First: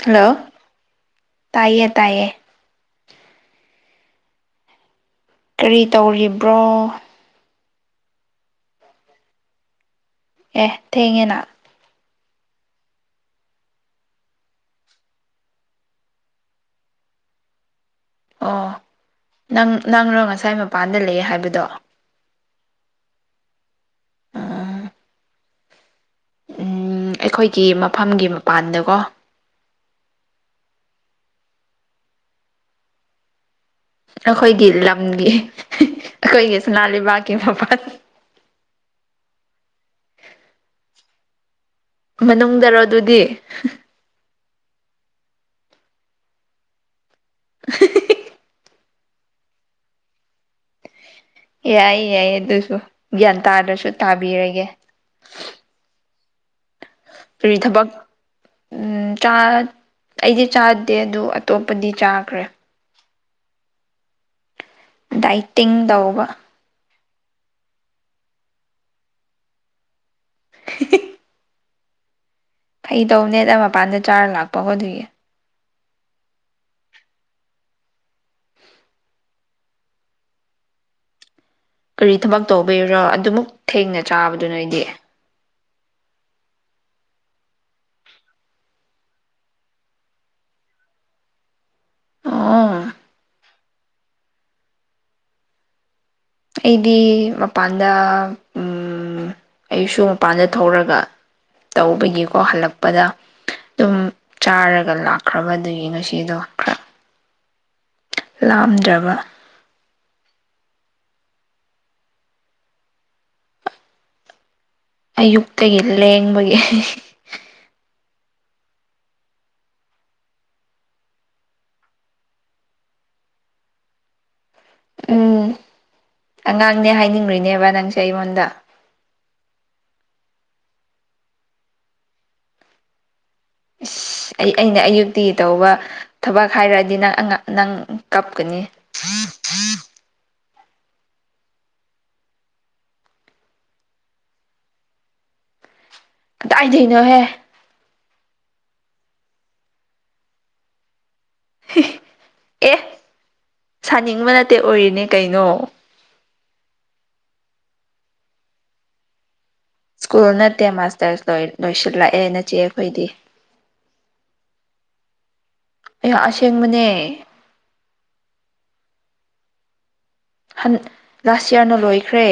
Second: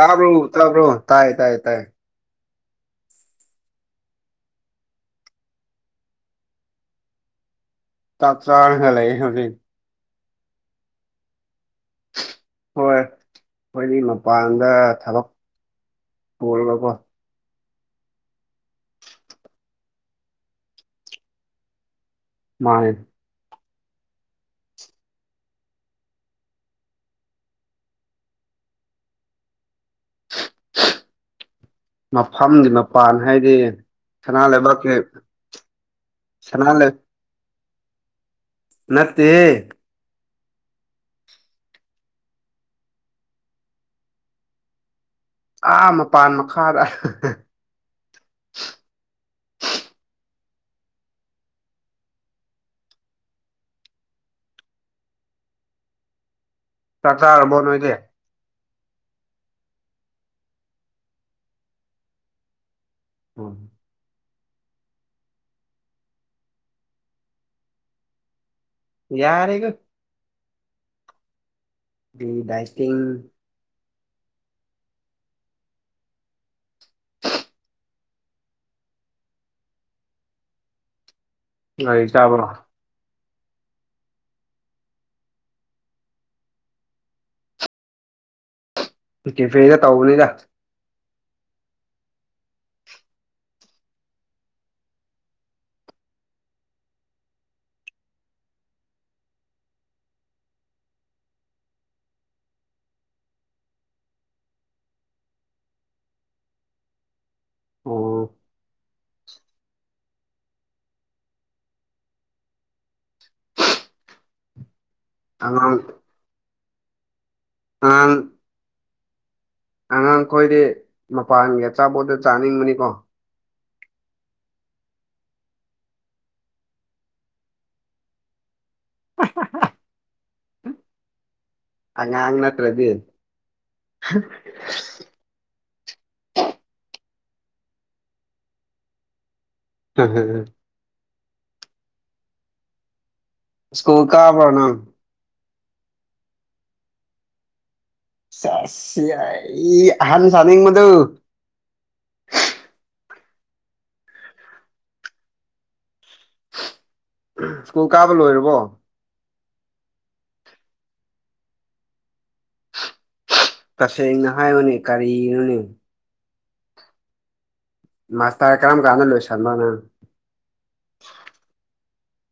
Hello ꯇꯥꯕ꯭ꯔꯣ ꯇꯥꯏ ꯇꯥꯏ ꯇꯥꯏ ꯇꯥꯏꯌꯦ ꯇꯥꯏꯌꯦ ꯀꯔꯤ ꯇꯧꯔꯤꯕ꯭ꯔꯣ ꯇ ꯆꯥꯔꯒ ꯂꯩ ꯍꯧ ꯑꯦ ꯊꯦꯡꯉꯦꯅ ꯍꯣꯏ ꯑꯩꯈꯣꯏꯗꯤ ꯃꯄꯥꯟꯗ ꯊꯕꯛ ꯇꯒꯀꯣ ꯑꯣ ꯅꯪ ꯅꯪꯔꯣ ꯉꯁꯥꯏ ꯃꯄꯥꯟꯗ ꯂꯩꯌꯦ ꯍꯥꯏꯕꯗꯣ ꯃꯥꯥꯏ ꯑꯩꯈꯣꯏꯒꯤ ꯃꯐꯝꯒꯤ ꯃꯄꯥꯟꯗꯀꯣ ꯃꯐꯝꯗꯤ ꯃꯄꯥꯟ ꯍꯥꯏꯗꯤ ꯁꯅꯥ ꯑꯩꯈꯣꯏꯒꯤ ꯂꯩꯕꯥꯛꯀꯤ ꯂꯝꯒꯤ ꯑꯩꯈꯣꯏꯒꯤ ꯁꯅꯥ ꯂꯩꯕꯥꯛꯀꯤ ꯃꯐꯝꯜ ꯅꯠꯇꯦ ꯃꯅꯨꯡꯗꯔꯣ ꯑꯗꯨꯗꯤ ꯑꯥ ꯃꯄꯥꯟ ꯃꯈꯥꯗ ꯑꯍꯍ [inaudible] ꯌꯥꯏꯌꯦ ꯌꯥꯏꯌꯦ ꯑꯗꯨꯁꯨ ꯒ꯭ꯌꯥꯟ ꯇꯥꯗ꯭ꯔꯁꯨ ꯇꯥꯕꯤꯔꯒꯦ ꯆꯥꯛ ꯐ ꯆꯥꯔꯕꯣ ꯅꯣꯏꯗꯤ ꯊꯕꯛ ꯎꯝ ꯆꯥꯠ ꯑꯩꯗꯤ ꯆꯥꯗꯦ ꯑꯗꯨ ꯑꯇꯣꯞꯄꯗꯤ ꯆꯥꯒ꯭ꯔꯦ ꯎ ꯗꯥꯏꯇꯤꯡ ꯇꯧꯕ ꯌꯥꯔꯤꯦꯒ [inaudible] ꯏꯁ ꯐꯩ ꯇꯧꯅꯦꯗ ꯃꯄꯥꯟꯗ ꯆꯥꯔ ꯂꯥꯛꯄꯒꯣ ꯑꯗꯨꯣꯏꯒꯤ ꯀꯔꯤ ꯊꯕꯛ ꯇꯧꯕꯤꯔꯣ ꯑꯗꯨꯃꯛꯛ ꯊꯦꯡꯅ ꯆꯥꯕꯗꯨ ꯅꯣꯏꯗꯤ ꯏ ꯀꯦꯐꯦꯗ ꯇꯧꯕꯅꯤꯗ ꯑꯥ ꯑꯩꯗꯤ ꯃꯄꯥꯟꯗ ꯎꯝ ꯑꯩꯁꯨ ꯃꯄꯥꯟꯗ ꯊꯧꯔꯒ ꯇꯧꯕꯒꯤꯀꯣ ꯍꯜꯂꯛꯄꯗ ꯑꯗꯨꯝ ꯆꯥꯔꯒ ꯂꯥꯛꯈ꯭ꯔꯕ ꯑꯗꯨꯒꯤ ꯉꯁꯤꯗꯣ ꯈꯔ ꯑꯣ ꯂꯥꯝꯗ꯭ꯔꯕ ꯑꯉꯥꯡ ꯑꯌꯨꯛꯇꯒꯤ ꯂꯦꯡꯕꯒꯤ ꯑꯥꯡ ꯑꯉꯥꯡꯈꯣꯏꯗꯤ ꯃꯄꯥꯟꯒꯤ ꯑꯆꯥꯄꯣꯠꯠꯇ ꯆꯥꯅꯤꯡꯕꯅꯤꯀꯣ ꯎꯝ ꯑꯉꯥꯡꯅꯦ ꯍꯥꯏꯅꯤꯡꯔꯤꯅꯦꯕ ꯅꯪꯁꯦ ꯑꯩꯉꯣꯟꯗ [inaudible] ꯑꯪ ꯅꯠꯇ꯭ꯔꯗꯤ ꯏꯁ ꯑꯩ ꯑꯩꯅ ꯑꯌꯨꯛꯇꯒꯤ ꯇꯧꯕ ꯊꯕꯛ ꯍꯥꯏꯔꯛꯑꯗꯤ ꯅꯪ ꯑ ꯅꯪ ꯀꯞꯀꯅꯤ ꯍꯝ ꯍ ꯁ꯭ꯀꯨꯜ ꯀꯥꯕꯣꯅꯥ ꯀꯗꯥꯏꯗꯣꯏꯅꯣꯍꯦ ꯁꯁꯤ ꯑꯏ ꯑꯍꯟ ꯁꯅꯤ ꯃꯗꯨ ꯑꯦ ꯁꯥꯅꯤꯡꯕ ꯅꯠꯇꯦ ꯑꯣꯏꯔꯤꯅꯦ ꯀꯩꯅꯣ ꯎꯝ ꯁ꯭ꯀꯨꯜ ꯀꯥꯕ ꯂꯣꯏꯔꯕꯣ ꯁ꯭ꯀꯨꯜ ꯅꯠꯇꯦ ꯃꯥꯁꯇꯔ ꯂꯣꯏꯁꯤꯜꯂꯛꯑꯦ ꯅꯆꯦ ꯑꯩꯈꯣꯏꯗꯤ ꯇꯁꯦꯡꯅ ꯍꯥꯏꯌꯅꯦ ꯀꯔꯤꯅꯣꯅꯦ ꯑꯩꯍ ꯑꯁꯦꯡꯕꯅꯦ ꯃꯥꯁ ꯇꯔ ꯀꯔꯝ ꯀꯥꯟꯗ ꯂꯣꯏꯁꯟꯕ ꯉꯝ ꯍꯟ ꯂꯥꯁ ꯌꯌꯥꯔꯅ ꯂꯣꯏꯈ꯭ꯔꯦ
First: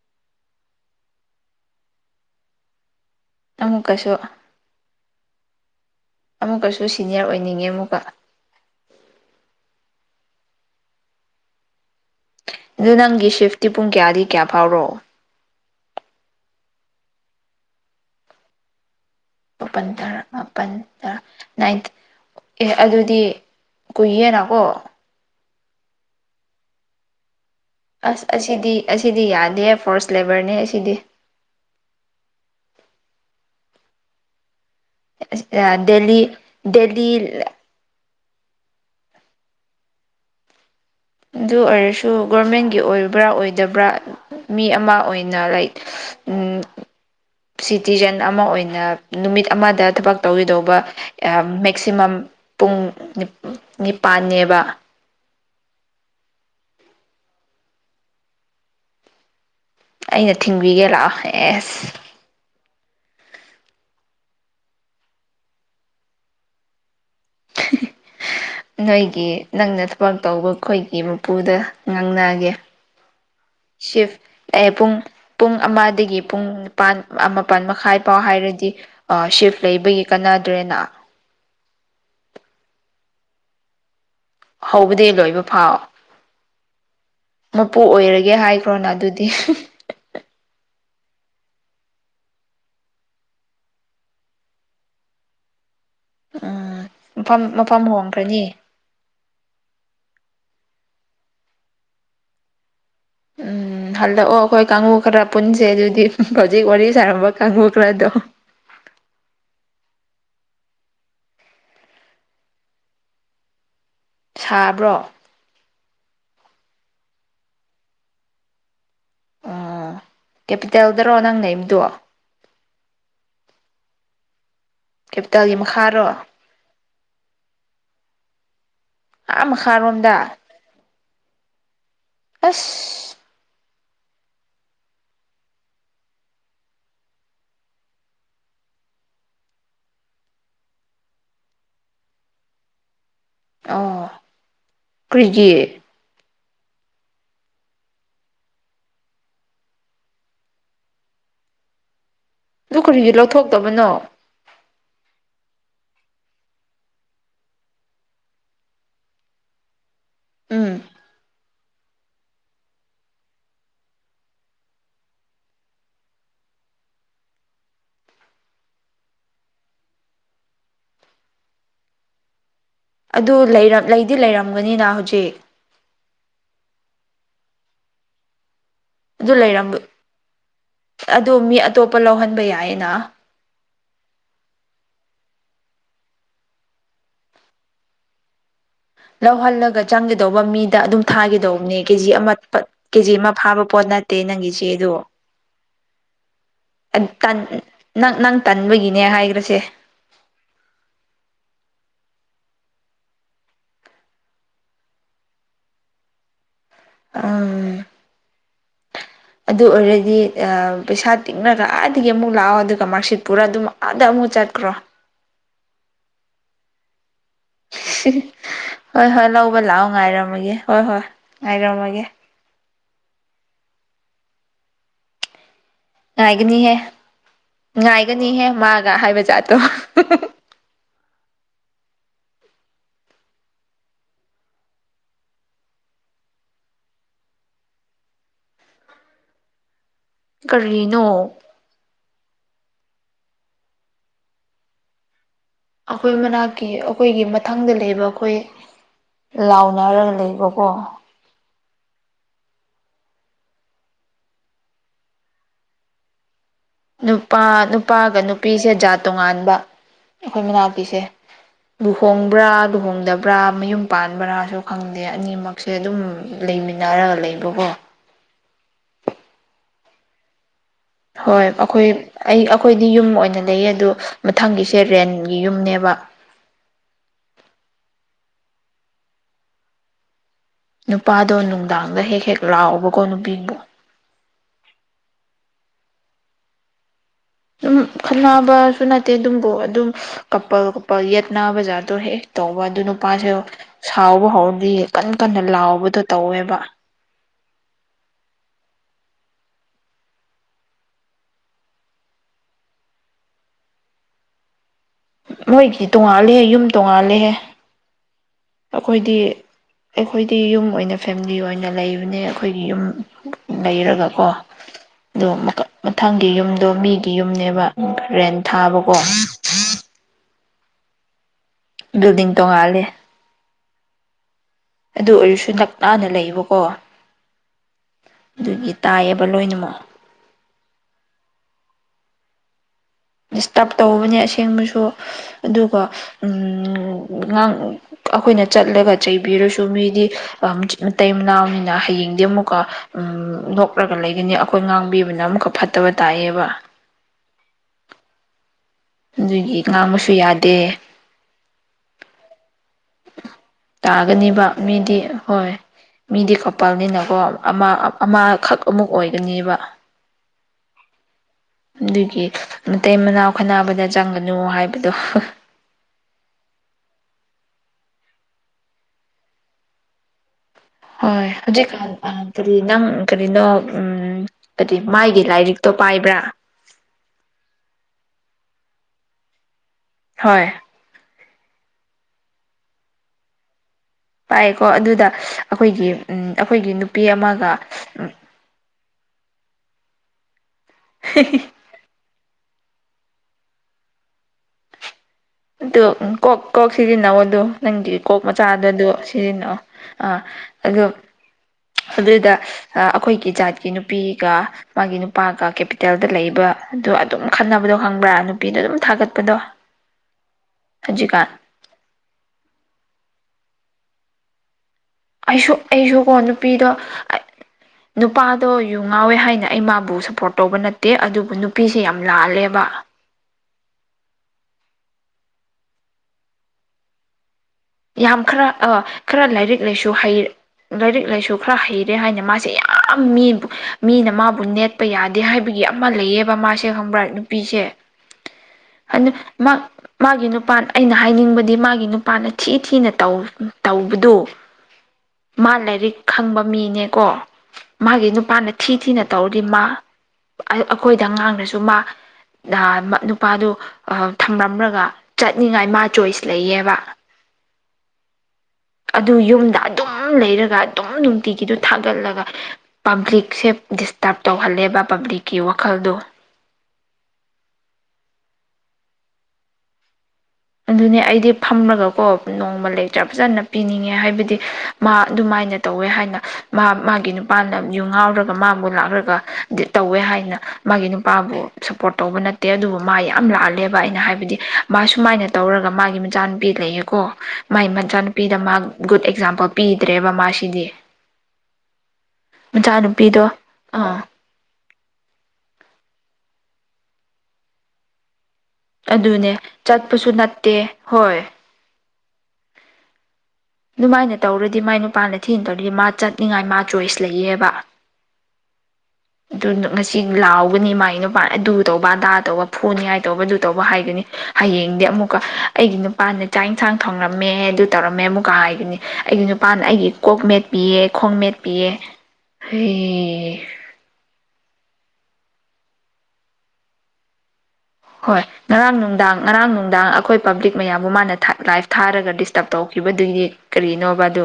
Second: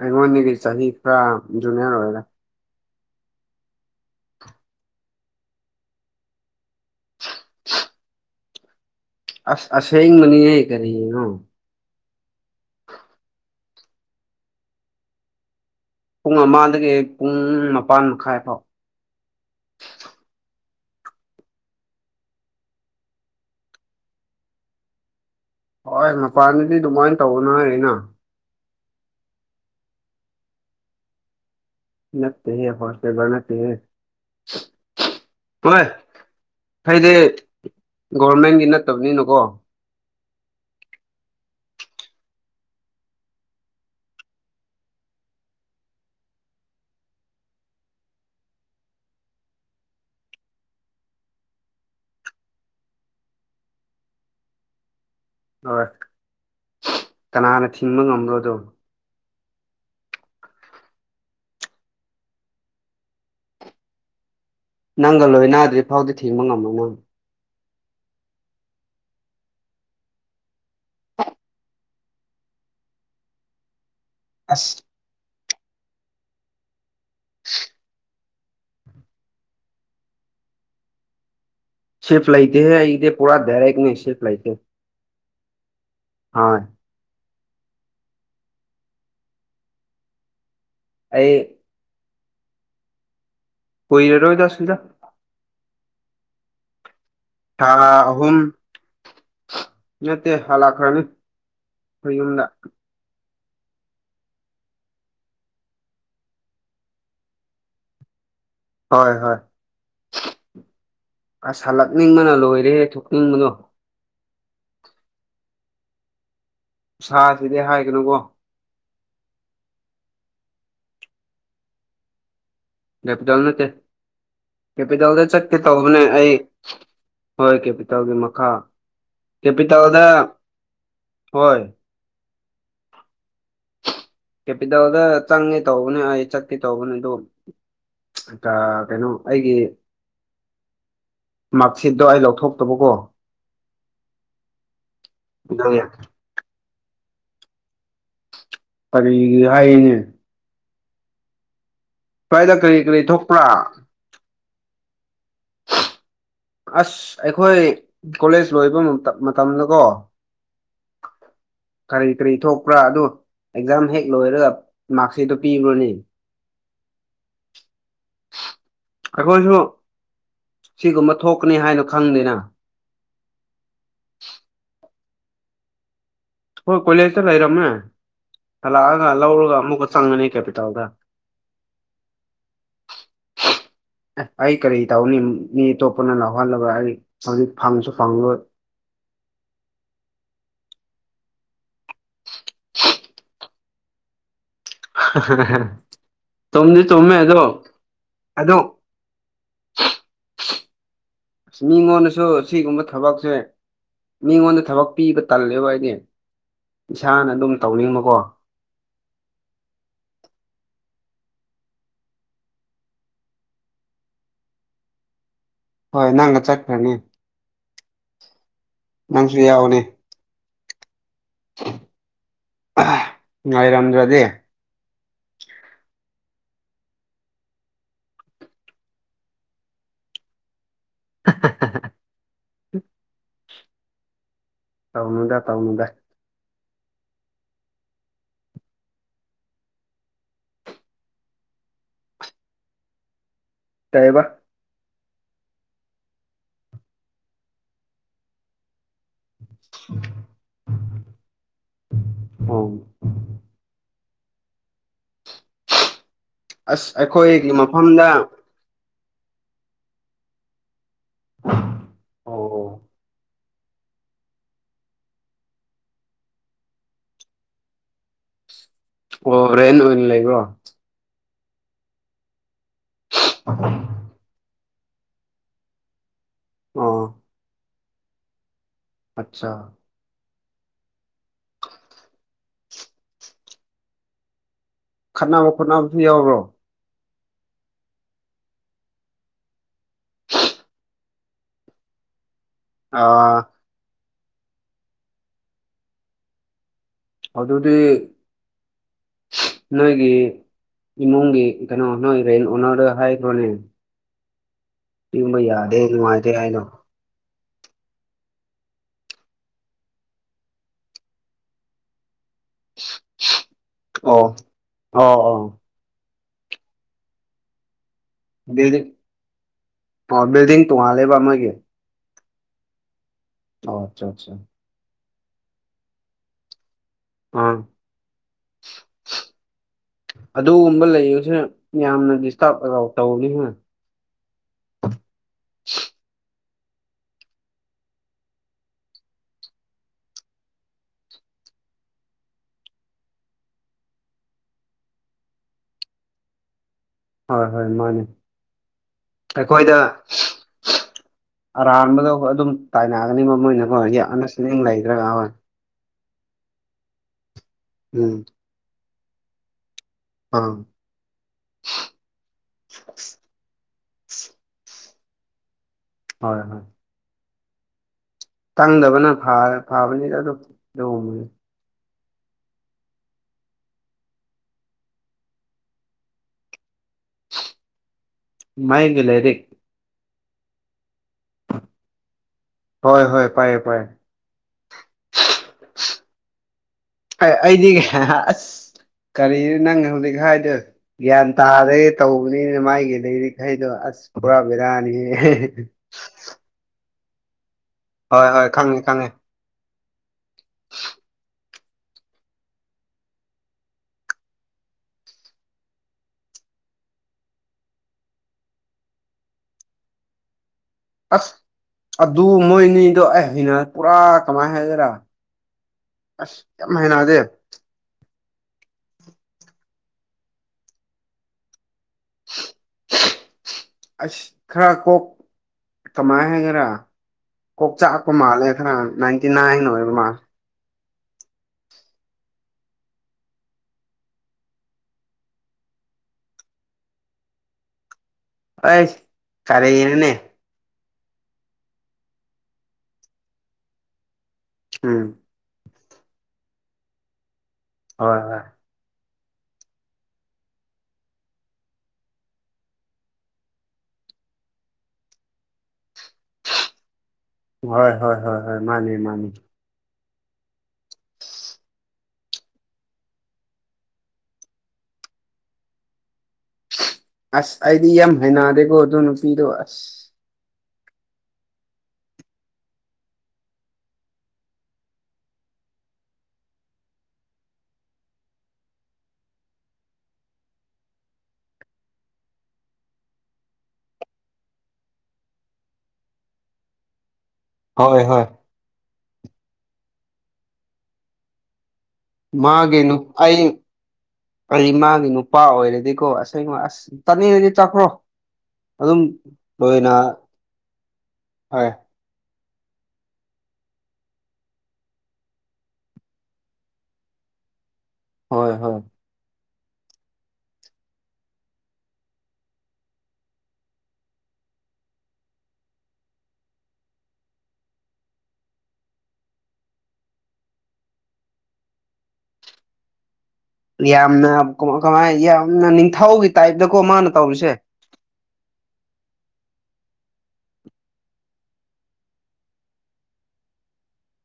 ꯑꯩꯉꯣꯟꯗꯒꯤ ꯆꯍꯤ ꯈꯔ ꯖꯨꯅꯤꯌꯔ ꯑꯣꯏꯔꯦ ꯑꯃꯨꯛꯀꯁꯨ ꯑꯃꯨꯛꯀꯁꯨ ꯁꯤꯅꯤꯌꯔ ꯑꯣꯏꯅꯤꯡꯉꯦ ꯑꯃꯨꯛꯀ ꯑꯁ ꯑꯁ ꯑꯁꯦꯡꯕꯅꯤꯅꯦ ꯀꯔꯤꯅꯣ ꯑꯗꯨ ꯅꯪꯒꯤ ꯁꯤꯐꯇꯤ ꯄꯨꯡ ꯀꯌꯥꯗꯤ ꯀꯌꯥ ꯐꯥꯎꯔꯣ ꯄꯨꯡ ꯑꯃꯗꯒꯤ ꯄꯨꯡ ꯃꯄꯥꯟ ꯃꯈꯥꯏꯐꯥꯎ ꯄꯟ ꯇꯔ ꯄꯟ ꯇ ꯅꯥꯏꯟꯠ ꯑꯦ ꯑꯗꯨꯗꯤ ꯀꯨꯏꯌꯦꯅꯀꯣ ꯍꯣꯏ ꯃꯄꯥꯟꯗꯗꯤ ꯑꯗꯨꯃꯥꯏꯅ ꯇꯧꯅꯔꯤꯅ ꯑꯁ ꯑꯁꯤꯗꯤ ꯑꯁꯤꯗꯤ ꯌꯥꯗꯦ ꯐꯣꯔꯁ ꯂꯦꯕꯔꯅꯦ ꯑꯁꯤꯗꯤ ꯅꯠꯇ ꯍꯁꯒꯔ ꯅꯠꯇ ꯗꯦꯜꯂꯤ ꯗꯦꯜꯂꯤ ꯒꯣꯚꯔꯃꯦꯟꯒꯤ ꯅꯠꯇꯕꯅꯤꯅꯀꯣ ꯑꯗꯨ ꯑꯣꯏꯔꯁꯨ ꯒꯣꯔꯃꯦꯟꯒꯤ ꯑꯣꯏꯕ꯭ꯔꯥ ꯑꯣꯏꯗꯕ꯭ꯔꯥ ꯃꯤ ꯑꯃ ꯑꯣꯏꯅ ꯂꯥꯏꯛ ꯍ ꯎꯝ ꯁꯤꯇꯤꯖꯟ ꯑꯃ ꯑꯣꯏꯅ ꯅꯨꯃꯤꯠ ꯑꯃꯗ ꯊꯕꯛ ꯇꯧꯋꯤꯗꯣꯕ ꯃꯦꯛꯁꯤꯃꯝ ꯄꯨꯡ ꯅꯤꯄꯥꯜꯅꯦꯕ ꯑꯣ ꯀꯅꯥꯅ ꯊꯤꯡꯕ ꯉꯝꯕꯂꯣꯗꯣ ꯑꯩꯅ ꯊꯤꯡꯕꯤꯒꯦ ꯂꯥꯛꯑꯣ ꯑꯦꯁ ꯅꯪꯒ ꯂꯣꯏ ꯗ꯭ꯔꯤ ꯐꯥꯎꯗꯤ ꯊꯤꯡꯕ ꯉꯝꯃ ꯅꯪ ꯍꯤꯍꯤꯍ ꯅꯣꯏꯒꯤ ꯅꯪꯅ ꯊꯕꯛ ꯇꯧꯕ ꯑꯈꯣꯏꯒꯤ ꯃꯄꯨꯗ ꯉꯥꯡꯅꯒꯦ ꯁꯤꯤꯐ ꯑꯦ ꯑꯁ ꯄꯨꯡ ꯄꯨꯡ ꯑꯃꯗꯒꯤ ꯄꯨꯡ ꯅꯤꯄꯥꯟ ꯃꯄꯥꯟ ꯃꯈꯥꯏ ꯄꯥꯎ ꯍꯥꯏꯔꯗꯤ ꯑ ꯁꯤꯐ ꯂꯩꯕꯒꯤ ꯀꯥꯟꯅꯗ꯭ꯔꯦꯅ ꯁꯤꯤꯞ ꯂꯥꯏꯦ ꯏꯦ ꯄ ꯄꯨꯔ ꯗꯦꯔꯦꯛꯅꯦ ꯁꯤꯞ ꯂꯩꯥꯏꯇꯦ ꯍꯧꯕꯗꯤ ꯂꯣꯏꯕ ꯐꯥꯎ ꯍꯣꯏ ꯃꯄꯨ ꯑꯣꯏꯔꯒꯦ ꯍꯥꯏꯈ꯭ꯔꯣꯅ ꯑꯗꯨꯗꯤ ꯑꯩ ꯀꯣꯏ ꯔꯦꯠꯣꯗꯁꯕꯤꯗ ꯎꯝ ꯃꯐꯝ ꯊꯥ ꯃꯐꯝ ꯑꯍꯨꯝ ꯍꯣꯡꯈ꯭ꯔꯅꯤ ꯅꯠꯇꯦ ꯍꯥꯂꯥꯛꯈ꯭ꯔꯅꯤ ꯑꯩꯈ ꯌꯨꯝꯗ ꯎꯝ ꯍꯜꯂꯛꯑꯣ ꯑꯩꯈꯣꯏ ꯀꯥꯡꯨ ꯈꯔ ꯄꯨꯟꯁꯦ ꯑꯗꯨꯗꯤ ꯍꯧꯖꯤꯛ ꯋꯥꯔꯤ ꯁꯥꯔꯝꯕ ꯀꯥꯡꯨ ꯈꯔꯗꯣ ꯍꯣꯏ ꯍꯣꯏ ꯑꯁ ꯍꯜꯂꯛꯅꯤꯡꯕꯅ ꯂꯣꯏꯔꯦꯍꯦ ꯊꯣꯛꯅꯤꯡꯕꯅꯣ ꯁꯥꯕ꯭ꯔꯣ ꯁꯥꯁꯤꯗꯤ ꯍꯥꯏꯒꯅꯨꯀ ꯑꯥ ꯀꯦꯄꯤꯇꯦꯜꯗꯔꯣ ꯅꯪ ꯅꯩꯕꯗꯨ ꯀꯦꯄꯤꯇꯥꯜ ꯅꯠꯇꯦ ꯀꯦꯄꯤꯇꯥꯜꯗ ꯆꯠꯀꯦ ꯀꯦꯄꯤꯇꯦꯜꯒꯤ ꯇꯧꯕꯅꯦ ꯃꯈꯥꯔꯣ ꯑꯩ ꯍꯣꯏ ꯀꯦ ꯄꯤ ꯇꯒꯤ ꯃꯈꯥ ꯑꯥ ꯀꯦꯄꯤꯇꯥꯜꯗ ꯃꯈꯥꯔꯣꯝꯗ ꯍꯣꯏ ꯑꯁ ꯀꯦꯄꯤꯇꯥꯜꯗ ꯆꯪꯉꯦ ꯇꯧꯕꯅꯦ ꯑꯩ ꯆꯠꯇꯤ ꯇꯧꯕꯅꯦ ꯑꯗꯨ ꯑ ꯀꯩꯅꯣ ꯑꯩꯒꯤ ꯃꯥꯔꯛꯁꯤꯠꯇꯣ ꯑꯩ ꯂꯧꯊꯣꯛꯇꯕꯀꯣ ꯑꯣ ꯀ꯭ꯔꯤꯒꯤ ꯑꯗꯨꯒꯤ ꯀꯔꯤꯒꯤ ꯍꯥꯏꯅꯦ ꯁꯏꯗ ꯀꯔꯤ ꯑꯗꯨ ꯀꯔꯤ ꯀꯔꯤꯒꯤ ꯊꯣꯛꯄ꯭ꯔꯥ ꯂꯧꯊꯣꯛꯇꯕꯅꯣ ꯑꯁ ꯑꯩꯈꯣꯏ ꯀꯣꯂꯦꯖ ꯂꯣꯏꯕ ꯃꯇꯝꯗꯀꯣ ꯎꯝ ꯀꯔꯤ ꯀꯔꯤ ꯊꯣꯛꯄ꯭ꯔꯥ ꯑꯗꯨ ꯑꯦꯛꯖꯥꯝ ꯍꯦꯛ ꯂꯣꯏꯔꯒ ꯃꯥꯔꯛꯁꯤꯗꯣ ꯄꯤꯕ꯭ꯔꯣꯅꯦ [inaudible] ꯑꯩꯈꯣꯏꯁꯨ ꯁꯤꯒꯨꯝꯕ ꯊꯣꯛꯀꯅꯤ ꯍꯥꯏꯅꯣ ꯈꯪꯗꯦꯅ ꯑꯗꯨ ꯂꯩꯗꯤ ꯂꯩꯔꯝꯒꯅꯤꯅ ꯍꯧꯖꯤꯛ ꯍꯣꯏ ꯀꯣꯏꯂꯇꯔ ꯏꯔꯝꯃꯃꯦꯂ ꯑ ꯑꯗꯨ ꯂꯧꯔꯒ ꯂꯩꯔꯝꯕ ꯑꯃꯨꯛꯀ ꯆꯪꯉꯅꯤ ꯀꯦꯄꯤꯇꯥꯜꯗ ꯑꯗꯨ ꯃꯤ ꯑꯇꯣꯞꯄ ꯂꯧꯍꯟꯕ ꯌꯥꯏꯌꯦꯅ ꯑꯦ ꯑꯩ ꯀꯔꯤ ꯇꯧꯅꯤ ꯃꯤ ꯑꯇꯣꯞꯄꯅ ꯂꯥꯎꯍꯜꯂꯒ ꯑꯩ ꯍꯧꯖꯤꯛ ꯐꯪꯁꯨ ꯐꯪꯂꯣꯏ ꯂꯧꯍꯜꯂꯒ ꯆꯪꯒꯗꯧꯕ ꯃꯤꯗ ꯑꯗꯨꯝ ꯊꯥꯒꯗꯧꯕꯅꯦ ꯀꯦꯖꯤ ꯑꯃ ꯀꯦꯖꯤ ꯑꯃ ꯐꯥꯕ ꯄꯣꯠ ꯅꯠꯇꯦ ꯅꯪꯒꯤꯆꯦꯗꯣ ꯇꯨꯝꯗꯤ ꯇꯨꯝꯃꯦ ꯑꯗꯣ ꯑꯗꯨꯛ ꯅ ꯍꯥꯏꯈ꯭ꯔꯁꯦ ꯑ ꯃꯤꯉꯣꯟꯗꯁꯨ ꯁꯤꯒꯨꯝꯕ ꯊꯕꯛꯁꯦ ꯃꯤꯉꯣꯟꯗ ꯊꯕꯛ ꯄꯤꯕ ꯇꯜꯂꯦꯕ ꯍꯥꯏꯗꯤ ꯑꯥꯝ ꯑꯗꯨ ꯑꯣꯏꯔꯗꯤ ꯑ ꯄꯩꯁꯥ ꯇꯤꯡꯔꯒ ꯑꯗꯒꯤ ꯑꯃꯨꯛ ꯂꯥꯛꯑꯣ ꯑꯗꯨꯒ ꯃꯥꯔꯛꯁꯤꯠ ꯄꯨꯔꯥ ꯑꯗꯨꯝ ꯑꯗ ꯑꯃꯨꯛ ꯆꯠꯈ꯭ꯔꯣ ꯍꯣꯏ ꯅꯪꯒ ꯆꯠꯈ꯭ꯔꯅꯤ ꯍꯣꯏ ꯍꯣꯏ ꯅꯪꯁꯨ ꯂꯧꯕ ꯌꯥꯎꯅꯤ ꯂꯥꯛꯑꯣ ꯉꯥꯏꯔꯝꯃꯒꯦ ꯍꯣꯏ ꯍꯣꯏ ꯉꯥꯏꯔꯝꯃꯒꯦ ꯑꯍ ꯉꯥꯏꯔꯝꯗ꯭ꯔꯗꯤ ꯉꯥꯏꯒꯅꯤꯍꯦ ꯉꯥꯏꯒꯅꯤꯍꯦ ꯃꯥꯒ ꯍꯥꯏꯕ ꯖꯥꯠꯇꯣ ꯍꯍ ꯇꯧꯅꯗ ꯇꯧꯅꯗ ꯀꯔꯤꯅꯣ ꯇꯕ ꯑꯩꯈꯣꯏ ꯃꯅꯥꯛꯀꯤ ꯑꯩꯈꯣꯏꯒꯤ ꯃꯊꯪꯗ ꯂꯩꯕ ꯑꯩꯈꯣꯏ ꯂꯥꯎꯅꯔꯒ ꯂꯩꯕꯀꯣ [unintelligible] ꯑꯁ ꯅꯨꯄꯥ ꯑꯩꯈꯣꯏꯒꯤ ꯃꯐꯝꯗ ꯅꯨꯄꯥꯒ ꯅꯨꯞ ꯄꯤꯁꯦ ꯖꯥꯠ ꯇꯣꯉꯥꯟꯕ ꯑꯈꯣꯏ ꯃꯅꯥꯛꯀꯤꯁꯦ ꯂꯨꯍꯣꯡꯕ꯭ꯔꯥ ꯑꯣ ꯂꯨꯍꯣꯡꯗꯕ ꯄꯨꯔꯥ ꯃꯌꯨꯝ ꯄꯥꯟꯕ꯭ꯔꯥꯁꯨ ꯈꯪꯗꯦ ꯑꯅꯤꯃꯛꯁꯦ ꯑꯗꯨꯝ ꯂꯩꯃꯤꯟꯅꯔꯒ ꯂꯩꯕꯀꯣ ꯑꯣ ꯔꯦꯟ ꯑꯣꯏꯅ ꯂꯩꯕꯔꯣ ꯍꯣꯏ ꯑꯩꯈꯣꯏ ꯑꯩ ꯑꯩꯈꯣꯏꯗꯤ ꯌꯨꯝ ꯑꯣꯏꯅ ꯂꯩꯌꯦ ꯑꯗꯨꯗꯣ ꯃꯊꯪꯒꯤꯁꯦ ꯔꯦꯟꯒꯤ ꯌꯨꯝꯅꯦꯕ ꯑ ꯑꯆꯥ ꯅꯨꯄꯥꯗꯣ ꯅꯨꯡꯗꯥꯡꯗ ꯍꯦꯛ ꯍꯦꯛ ꯂꯥꯛꯑꯣꯕꯀꯣ ꯅꯨꯄꯤꯕꯨꯣ ꯈꯠꯅꯕ ꯈꯣꯠꯅꯕꯁꯨ ꯌꯥꯎꯕ꯭ꯔꯣ ꯑꯗꯨꯝ ꯈꯠꯕꯁꯨ ꯅꯠꯇꯦ ꯑꯗꯨꯝꯕꯨ ꯑꯗꯨꯝ ꯀꯞꯄꯜ ꯀꯄꯜ ꯌꯦꯠꯅꯥꯕꯖꯥꯗ ꯍꯦ ꯇꯧ ꯋꯥ ꯑꯗꯨ ꯅꯨꯄꯥꯁꯨ ꯑꯥ ꯁꯥꯎꯕ ꯍꯧꯔꯕꯗꯤ ꯀꯟꯅ ꯀꯟꯅ ꯂꯥꯎꯕꯗꯣ ꯇꯧꯋꯦꯕ ꯑꯗꯨꯗꯤ ꯅꯣꯏꯒꯤ ꯏꯃꯨꯡꯒꯤ ꯀꯩꯅꯣ ꯅꯣꯏꯔꯦꯟ ꯑꯣꯅꯔꯗ ꯍꯥꯏꯈ꯭ꯔꯣꯅꯦ ꯁꯤꯒꯨꯝꯕ ꯌꯥꯗꯦ ꯃꯣꯏꯒꯤꯗꯤ ꯅꯨꯡꯉꯥꯏꯇꯦ ꯇꯣꯡꯉꯥꯂꯍꯦ ꯍꯥꯏꯗꯣ ꯌꯨꯝ ꯇꯣꯡꯉꯥꯂꯍꯦ ꯑꯩꯈꯣꯏꯗꯤ ꯑꯩꯈꯣꯏꯗꯤ ꯌꯨꯝ ꯑꯣꯏꯅ ꯐꯦꯃꯤꯂꯤ ꯑꯣꯏꯅ ꯂꯩꯕꯅꯦ ꯑꯩꯈꯣꯏꯒꯤ ꯌꯨꯝ ꯂꯩꯔꯒꯀꯣ ꯑꯣ ꯑꯣ ꯑꯗꯣ ꯑꯣ ꯃꯊꯪꯒꯤ ꯌꯨꯝꯗꯣ ꯃꯤꯒꯤ ꯌꯨꯝꯅꯦꯕ ꯎ ꯔꯦꯟ ꯕꯤꯜꯗꯤꯡ ꯊꯥꯕꯀꯣ ꯑꯣ ꯕꯤꯜꯗꯤꯡ ꯇꯣꯉꯥꯜꯂꯦꯕ ꯃꯥꯒꯤ ꯕꯤꯜꯗꯤꯡ ꯇꯣꯡꯉꯥꯜꯂꯦ ꯑꯣ ꯑꯠꯆꯥ ꯑꯆꯥ ꯑꯗꯨ ꯑꯣꯏꯔꯁꯨ ꯅꯛ ꯅꯥꯟꯅ ꯂꯩꯌꯦꯕꯀꯣ ꯑꯥ ꯑꯗꯨꯒꯤ ꯇꯥꯏꯌꯦꯕ ꯂꯣꯏꯅꯃꯛ ꯑꯗꯨꯒꯨꯝꯕ ꯂꯩꯕꯁꯦ ꯌꯥꯝꯅ ꯗꯤꯁꯇꯔꯕ ꯂꯧ ꯇꯧꯅꯤꯍ ꯗꯤꯁꯇꯔꯕ ꯇꯧꯕꯅꯦ ꯑꯁꯦꯡꯕꯁꯨ ꯑꯗꯨꯒ ꯎꯝ ꯉꯥꯡ ꯑꯩꯈꯣꯏꯅ ꯆꯠꯂꯒ ꯆꯩꯕꯤꯔꯁꯨ ꯃꯤꯗꯤ ꯃꯇꯩ ꯃꯅꯥꯎꯅꯤꯅ ꯍꯌꯦꯡꯗꯤ ꯑꯃꯨꯛꯀꯣ ꯅꯣꯛꯂꯒ ꯂꯩꯒꯅꯤ ꯑꯩꯈꯣꯏ ꯉꯥꯡꯕꯤꯕꯅ ꯑꯃꯨꯛꯈꯛ ꯐꯠꯇꯕ ꯇꯥꯛꯑꯦꯕ ꯍꯣꯏ ꯍꯣꯏ ꯃꯥꯅꯦ ꯑꯗꯨꯒꯤ ꯑꯩꯈꯣꯏꯗ ꯉꯥꯡꯕꯁꯨ ꯌꯥꯗꯦ ꯑꯔꯥꯟꯕꯗꯣ ꯑꯗꯨꯝ ꯇꯥꯏꯅꯑꯒꯅꯤ ꯃꯃꯣꯏꯅꯀꯣ ꯇꯥꯒꯅꯤꯕ ꯁꯡ ꯃꯤꯗꯤ ꯂꯩꯗ꯭ꯔꯒ ꯍꯣꯏ ꯃꯤꯗꯤ ꯀꯄꯜꯅꯤꯅꯀꯣ ꯑꯃ ꯎꯝ ꯑꯃꯈꯛ ꯑꯃꯨꯛ ꯑꯣꯏꯒꯅꯦꯕ ꯑꯥ꯫ ꯑꯗꯨꯒꯤ ꯃꯇ ꯃꯅꯥꯎ ꯈꯅꯥꯕꯗ ꯆꯪꯒꯅꯨ ꯍꯥꯏꯕꯗꯣ ꯍꯣꯏ ꯍꯣꯏ ꯇꯪꯗꯕꯅ ꯐꯥꯕꯅꯤꯗ ꯑꯗꯣ ꯍꯧꯖꯤꯛ ꯀꯔꯤ ꯅꯪ ꯀꯔꯤꯅꯣ ꯑꯝ ꯍꯥꯏꯗꯤ ꯃꯥꯥꯏꯒꯤ ꯂꯥꯏꯔꯤꯛꯇꯣ ꯄꯥꯏꯕ꯭ꯔꯥ꯫ ꯃꯥꯏꯒ ꯂꯩꯔꯦ ꯍꯣꯏ ꯍꯣꯏ ꯍꯣꯏ ꯄꯥꯏꯌꯦ ꯄꯥꯏ ꯄꯥꯏꯌꯦꯀꯣ ꯑꯗꯨꯗ ꯑꯩꯈꯣꯏꯒꯤ ꯑꯩꯈꯣꯏꯒꯤ ꯅꯨꯄꯤ ꯑꯩ ꯑꯃꯒ ꯑꯩꯗꯤ ꯑꯁ ꯀꯔꯤ ꯅꯪ ꯍꯧꯖꯤꯛ ꯍꯥꯏꯗꯣ ꯒ꯭ꯌꯥꯟ ꯇꯥꯔꯦ ꯇꯧꯕꯅꯤꯅ ꯃꯥꯥꯏꯒꯤ ꯂꯩꯔꯤꯈꯩꯗꯣ ꯑꯁ ꯄꯨꯔꯥ ꯕꯦꯔꯥꯅꯤ ꯑꯗꯨ ꯀꯣꯛ ꯀꯣꯣꯛ ꯁꯤꯁꯤ ꯅ ꯑꯗꯨ ꯅꯪꯒꯤ ꯀꯣꯛ ꯍꯣꯏ ꯍꯣꯏ ꯈꯪꯉꯦ ꯃꯆꯥꯗꯗꯣ ꯈꯪꯉꯦ ꯁꯤꯖꯤꯟꯅꯑꯣ ꯑꯥ ꯑꯣ ꯑꯗꯨꯗ ꯑꯩꯈꯣꯏꯒꯤ ꯖꯥꯠꯀꯤ ꯅꯨꯄꯤꯒ ꯃꯥꯒꯤ ꯅꯨꯄꯥꯒ ꯀꯦꯄꯤꯇꯦꯜꯗ ꯂꯩꯕ ꯑꯗꯨꯗꯣ ꯑꯗꯨꯝ ꯈꯟꯅꯕꯗꯣ ꯈꯪꯕ꯭ꯔꯥ ꯅꯨꯄꯤꯗꯣ ꯑꯗꯨꯝ ꯊꯥꯒꯠꯄꯗꯣ ꯁꯆ ꯀꯥ ꯑꯁ ꯑꯗꯨ ꯃꯣꯏꯅꯤꯗꯣ ꯑꯩꯩꯅ ꯄꯨꯔꯥ ꯀꯃꯥꯏꯅ ꯍꯥꯏꯒꯣꯏꯔꯥ ꯑꯩꯁꯨ ꯑꯩꯁꯨꯀꯣ ꯅꯨꯄꯤꯗꯣ ꯅꯨꯄꯥꯗꯣ ꯌꯨ ꯉꯥꯎꯋꯦ ꯍꯥꯏꯅ ꯑꯩ ꯃꯥꯕꯨ ꯁꯞꯄꯣꯔꯠ ꯇꯧꯕ ꯅꯠꯇꯦ ꯑꯗꯨꯕꯨ ꯅꯨꯄꯤꯁꯦ ꯌꯥꯝ ꯂꯥꯜꯂꯦꯕ ꯑꯁ ꯈꯔ ꯀꯣꯛ ꯀꯃꯥꯏꯅ ꯍꯥꯏꯒ꯭ꯔꯥ ꯀꯣꯛ ꯆꯥꯛꯄ ꯌꯥꯝ ꯃꯥꯜꯂꯦ ꯑ ꯈꯔ ꯅꯥꯏꯟꯇꯤ ꯂꯥꯏꯔꯤꯛ ꯅꯥꯏꯟ ꯑꯣꯏꯕ ꯂꯥꯏꯁꯨ ꯍꯩ ꯃꯥꯜꯂꯦ ꯂꯥꯏꯔꯤꯛ ꯂꯥꯏꯁꯨ ꯈꯔ ꯍꯩꯔꯦ ꯍꯥꯏꯅ ꯃꯥꯁꯦ ꯌꯥꯝ ꯃꯤ ꯃꯤꯅ ꯃꯥꯕꯨ ꯅꯦꯠ ꯆꯠꯄ ꯌꯥꯗꯦ ꯍꯥꯏꯕꯒꯤ ꯑꯃ ꯂꯩꯌꯦꯕ ꯃꯥꯁꯦ ꯈꯪꯕ꯭ꯔꯥ ꯅꯨꯄꯤꯁꯦ ꯑ ꯑꯩꯁ ꯃꯥ ꯀꯔꯤꯅꯣꯅꯦ ꯃꯥꯒꯤꯅ ꯅꯨꯄꯥ ꯑꯩꯅ ꯍꯥꯏꯅꯤꯡꯕꯗꯤ ꯃꯥꯒꯤ ꯅꯨꯄꯥꯅ ꯊꯤ ꯊꯤꯅ ꯇꯧꯕꯗꯣ ꯎꯝ ꯃꯥ ꯂꯥꯏꯔꯤꯛ ꯈꯪꯕ ꯃꯤꯅꯦꯀꯣ ꯃꯥꯒꯤ ꯍꯣꯏ ꯍꯣꯏ ꯅꯨꯄꯥꯅ ꯊꯤ ꯊꯤꯅ ꯇꯧꯔꯤ ꯃꯥ ꯑꯩꯈꯣꯏꯗ ꯑ ꯉꯥꯡꯗꯁꯨ ꯃꯥ ꯅꯨꯄꯥꯗꯨ ꯊꯝꯂꯝꯝꯂꯒ ꯆꯠꯅꯤꯡꯉꯥꯏ ꯃꯥ ꯆꯣꯏꯁ ꯂꯩꯌꯦꯕ ꯍꯣꯏ ꯍꯣꯏ ꯍꯣꯏ꯫ ꯍꯣꯏ ꯃꯥꯅꯤ ꯑꯗꯨ ꯃꯥꯅꯤ ꯌꯨꯝꯗ ꯑꯗꯨꯝ ꯂꯩꯔꯒ ꯑꯗꯨꯝ ꯅꯨꯡꯇꯤꯒꯤꯗꯨ ꯊꯥꯒꯠꯂꯒ ꯄꯕ꯭ꯂꯤꯛꯁꯦ ꯗꯤꯁꯇꯔꯕ ꯇꯧꯍꯜꯂꯦꯕ ꯄꯕ꯭ꯂꯤꯛꯀꯤ ꯋꯥꯈꯜꯗꯣ ꯑꯁ ꯑꯩꯗꯤ ꯌꯥꯝ ꯍꯅꯗꯦꯀꯣ ꯑꯗꯨ ꯅꯨꯄꯤꯗꯣ ꯑꯁ ꯑꯗꯨꯅꯦ ꯑꯩꯗꯤ ꯐꯝꯃꯒꯀꯣ ꯅꯣꯡꯃ ꯂ ꯂꯩꯛꯇ ꯐꯖꯅ ꯄꯤꯅꯤꯡꯉꯦ ꯍꯥꯏꯕꯗꯤ ꯃꯥ ꯑꯗꯨꯃꯥꯏꯅ ꯇꯧꯋꯦ ꯍꯥꯏꯅ ꯃꯥ ꯃꯥꯒꯤ ꯅꯨꯄꯥꯅ ꯌꯨ ꯉꯥꯎꯔꯒ ꯃꯥꯕꯨ ꯂꯥꯛꯂꯒ ꯇꯧꯋꯦ ꯍꯥꯏꯅ ꯃꯥꯒꯤ ꯅꯨꯄꯥꯕꯨ ꯁꯞꯄꯣꯔꯠ ꯇꯧꯕ ꯅꯠꯇꯦ ꯑꯗꯨꯕꯨ ꯃꯥ ꯌꯥꯝ ꯂꯥꯜꯂꯦꯕ ꯑꯩꯅ ꯍꯥꯏꯕꯗꯤ ꯃꯥ ꯁꯨꯃꯥꯏꯅ ꯇꯧꯔꯒ ꯃꯥꯒꯤ ꯃꯆꯥꯅꯨꯄꯤ ꯂꯩꯌꯦꯀꯣ ꯃꯥꯒꯤ ꯍꯣꯏ ꯍꯣꯏ ꯃꯆꯥꯅꯨꯄꯤꯗ ꯃꯥ ꯒꯨꯗ ꯑꯦꯛꯖꯥꯝꯄꯜ ꯄꯤꯗ꯭ꯔꯦꯕ ꯃꯥꯁꯤꯗꯤ ꯃꯥꯒꯦꯅꯨ ꯃꯆꯥꯅꯨꯄꯤꯗꯣ ꯑꯩ ꯑꯥ ꯑꯩ ꯃꯥꯒꯤ ꯅꯨꯄꯥ ꯑꯣꯏꯔꯗꯤꯀꯣ ꯑꯁꯩꯅꯣ ꯑꯁ ꯇꯅꯦꯔꯗꯤ ꯆꯠꯈ꯭ꯔꯣ ꯑꯗꯨꯝ ꯑꯗꯨꯅꯦ ꯆꯠꯄꯁꯨ ꯅꯠꯇꯦ ꯍꯣꯏ ꯍ ꯑꯗꯨꯃꯥꯏꯅ ꯇꯧꯔꯗꯤ ꯃꯥꯏ ꯅꯨꯄꯥꯅ ꯊꯤꯅ ꯇꯧꯔꯗꯤ ꯃꯥ ꯆꯠꯅꯤꯡꯉꯥꯏ ꯃꯥ ꯆꯣꯏꯁ ꯂꯩꯌꯦꯕ ꯍꯣꯏ ꯍꯣꯏ ꯑꯗꯨ ꯉꯁꯤ ꯂꯥꯎꯒꯅꯤ ꯃꯥꯒꯤ ꯅꯨꯄꯥ ꯑꯗꯨꯗꯨ ꯇꯧꯕ ꯑꯗꯥ ꯇꯧꯕ ꯐꯣꯟꯅꯤ ꯍꯥꯏ ꯇꯧꯕ ꯑꯗꯨꯗꯨ ꯇꯧꯕ ꯍꯥꯏꯒꯅꯤ ꯍꯌꯦꯡꯗꯤ ꯑꯃꯨꯛꯀ ꯑꯩꯒꯤ ꯅꯨꯄꯥꯅ ꯆꯥꯛ ꯌꯦꯟꯁꯥꯡ ꯊꯣꯡꯉꯝꯃꯦ ꯑꯗꯨ ꯇꯧꯔꯝꯃꯦ ꯑꯃꯨꯛ ꯀꯥ ꯍꯥꯏꯒꯅꯤ ꯑꯩꯒꯤ ꯅꯨꯄꯥꯅ ꯑꯩꯒꯤ ꯀꯣꯛ ꯃꯦꯠꯄꯤꯤꯌꯦ ꯈꯣꯡ ꯃꯦꯠꯄꯤꯌꯦ ꯍ ꯌꯥꯝꯅ ꯀꯃꯥꯏ ꯌꯥꯝꯅ ꯅꯤꯡꯊꯧꯒꯤ ꯇꯥꯏꯞꯇꯀꯣ ꯃꯥꯅ ꯇꯧꯔꯤꯁꯦ ꯍꯣꯏ ꯉꯔꯥꯡ ꯅꯨꯡꯗꯥꯡ ꯉꯔꯥꯡ ꯅꯨꯡꯗꯥꯡ ꯑꯩꯈꯣꯏ ꯄꯕ꯭ꯂꯤꯛ ꯃꯌꯥꯝꯕꯨ ꯃꯥꯅ ꯊ ꯃꯥꯅ ꯂꯥꯏꯐ ꯊꯥꯔꯒ ꯗꯤꯁꯇꯞ ꯇꯧꯈꯤꯕꯗꯨꯒꯤ꯫ ꯀꯔꯤꯅꯣꯕꯗꯣ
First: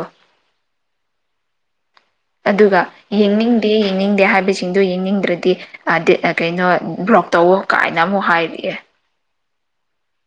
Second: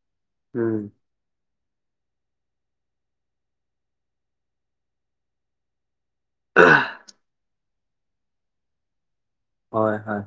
ꯎꯝ ꯑꯗꯨꯒ ꯌꯦꯡꯅꯤꯡꯗꯦ ꯌꯦꯡꯅꯤꯡꯗꯦ ꯍꯥꯏꯕꯁꯤꯡꯗꯨꯣ ꯌꯦꯡꯅꯤꯡꯗ꯭ꯔꯗꯤ ꯀꯩꯅꯣ ꯕ꯭ꯂꯣꯛ ꯇꯧꯋ ꯀꯥꯏꯅ ꯑꯃꯨꯛ ꯍꯥꯏꯔꯛꯑꯦ ꯍꯣꯏ ꯍꯣꯏ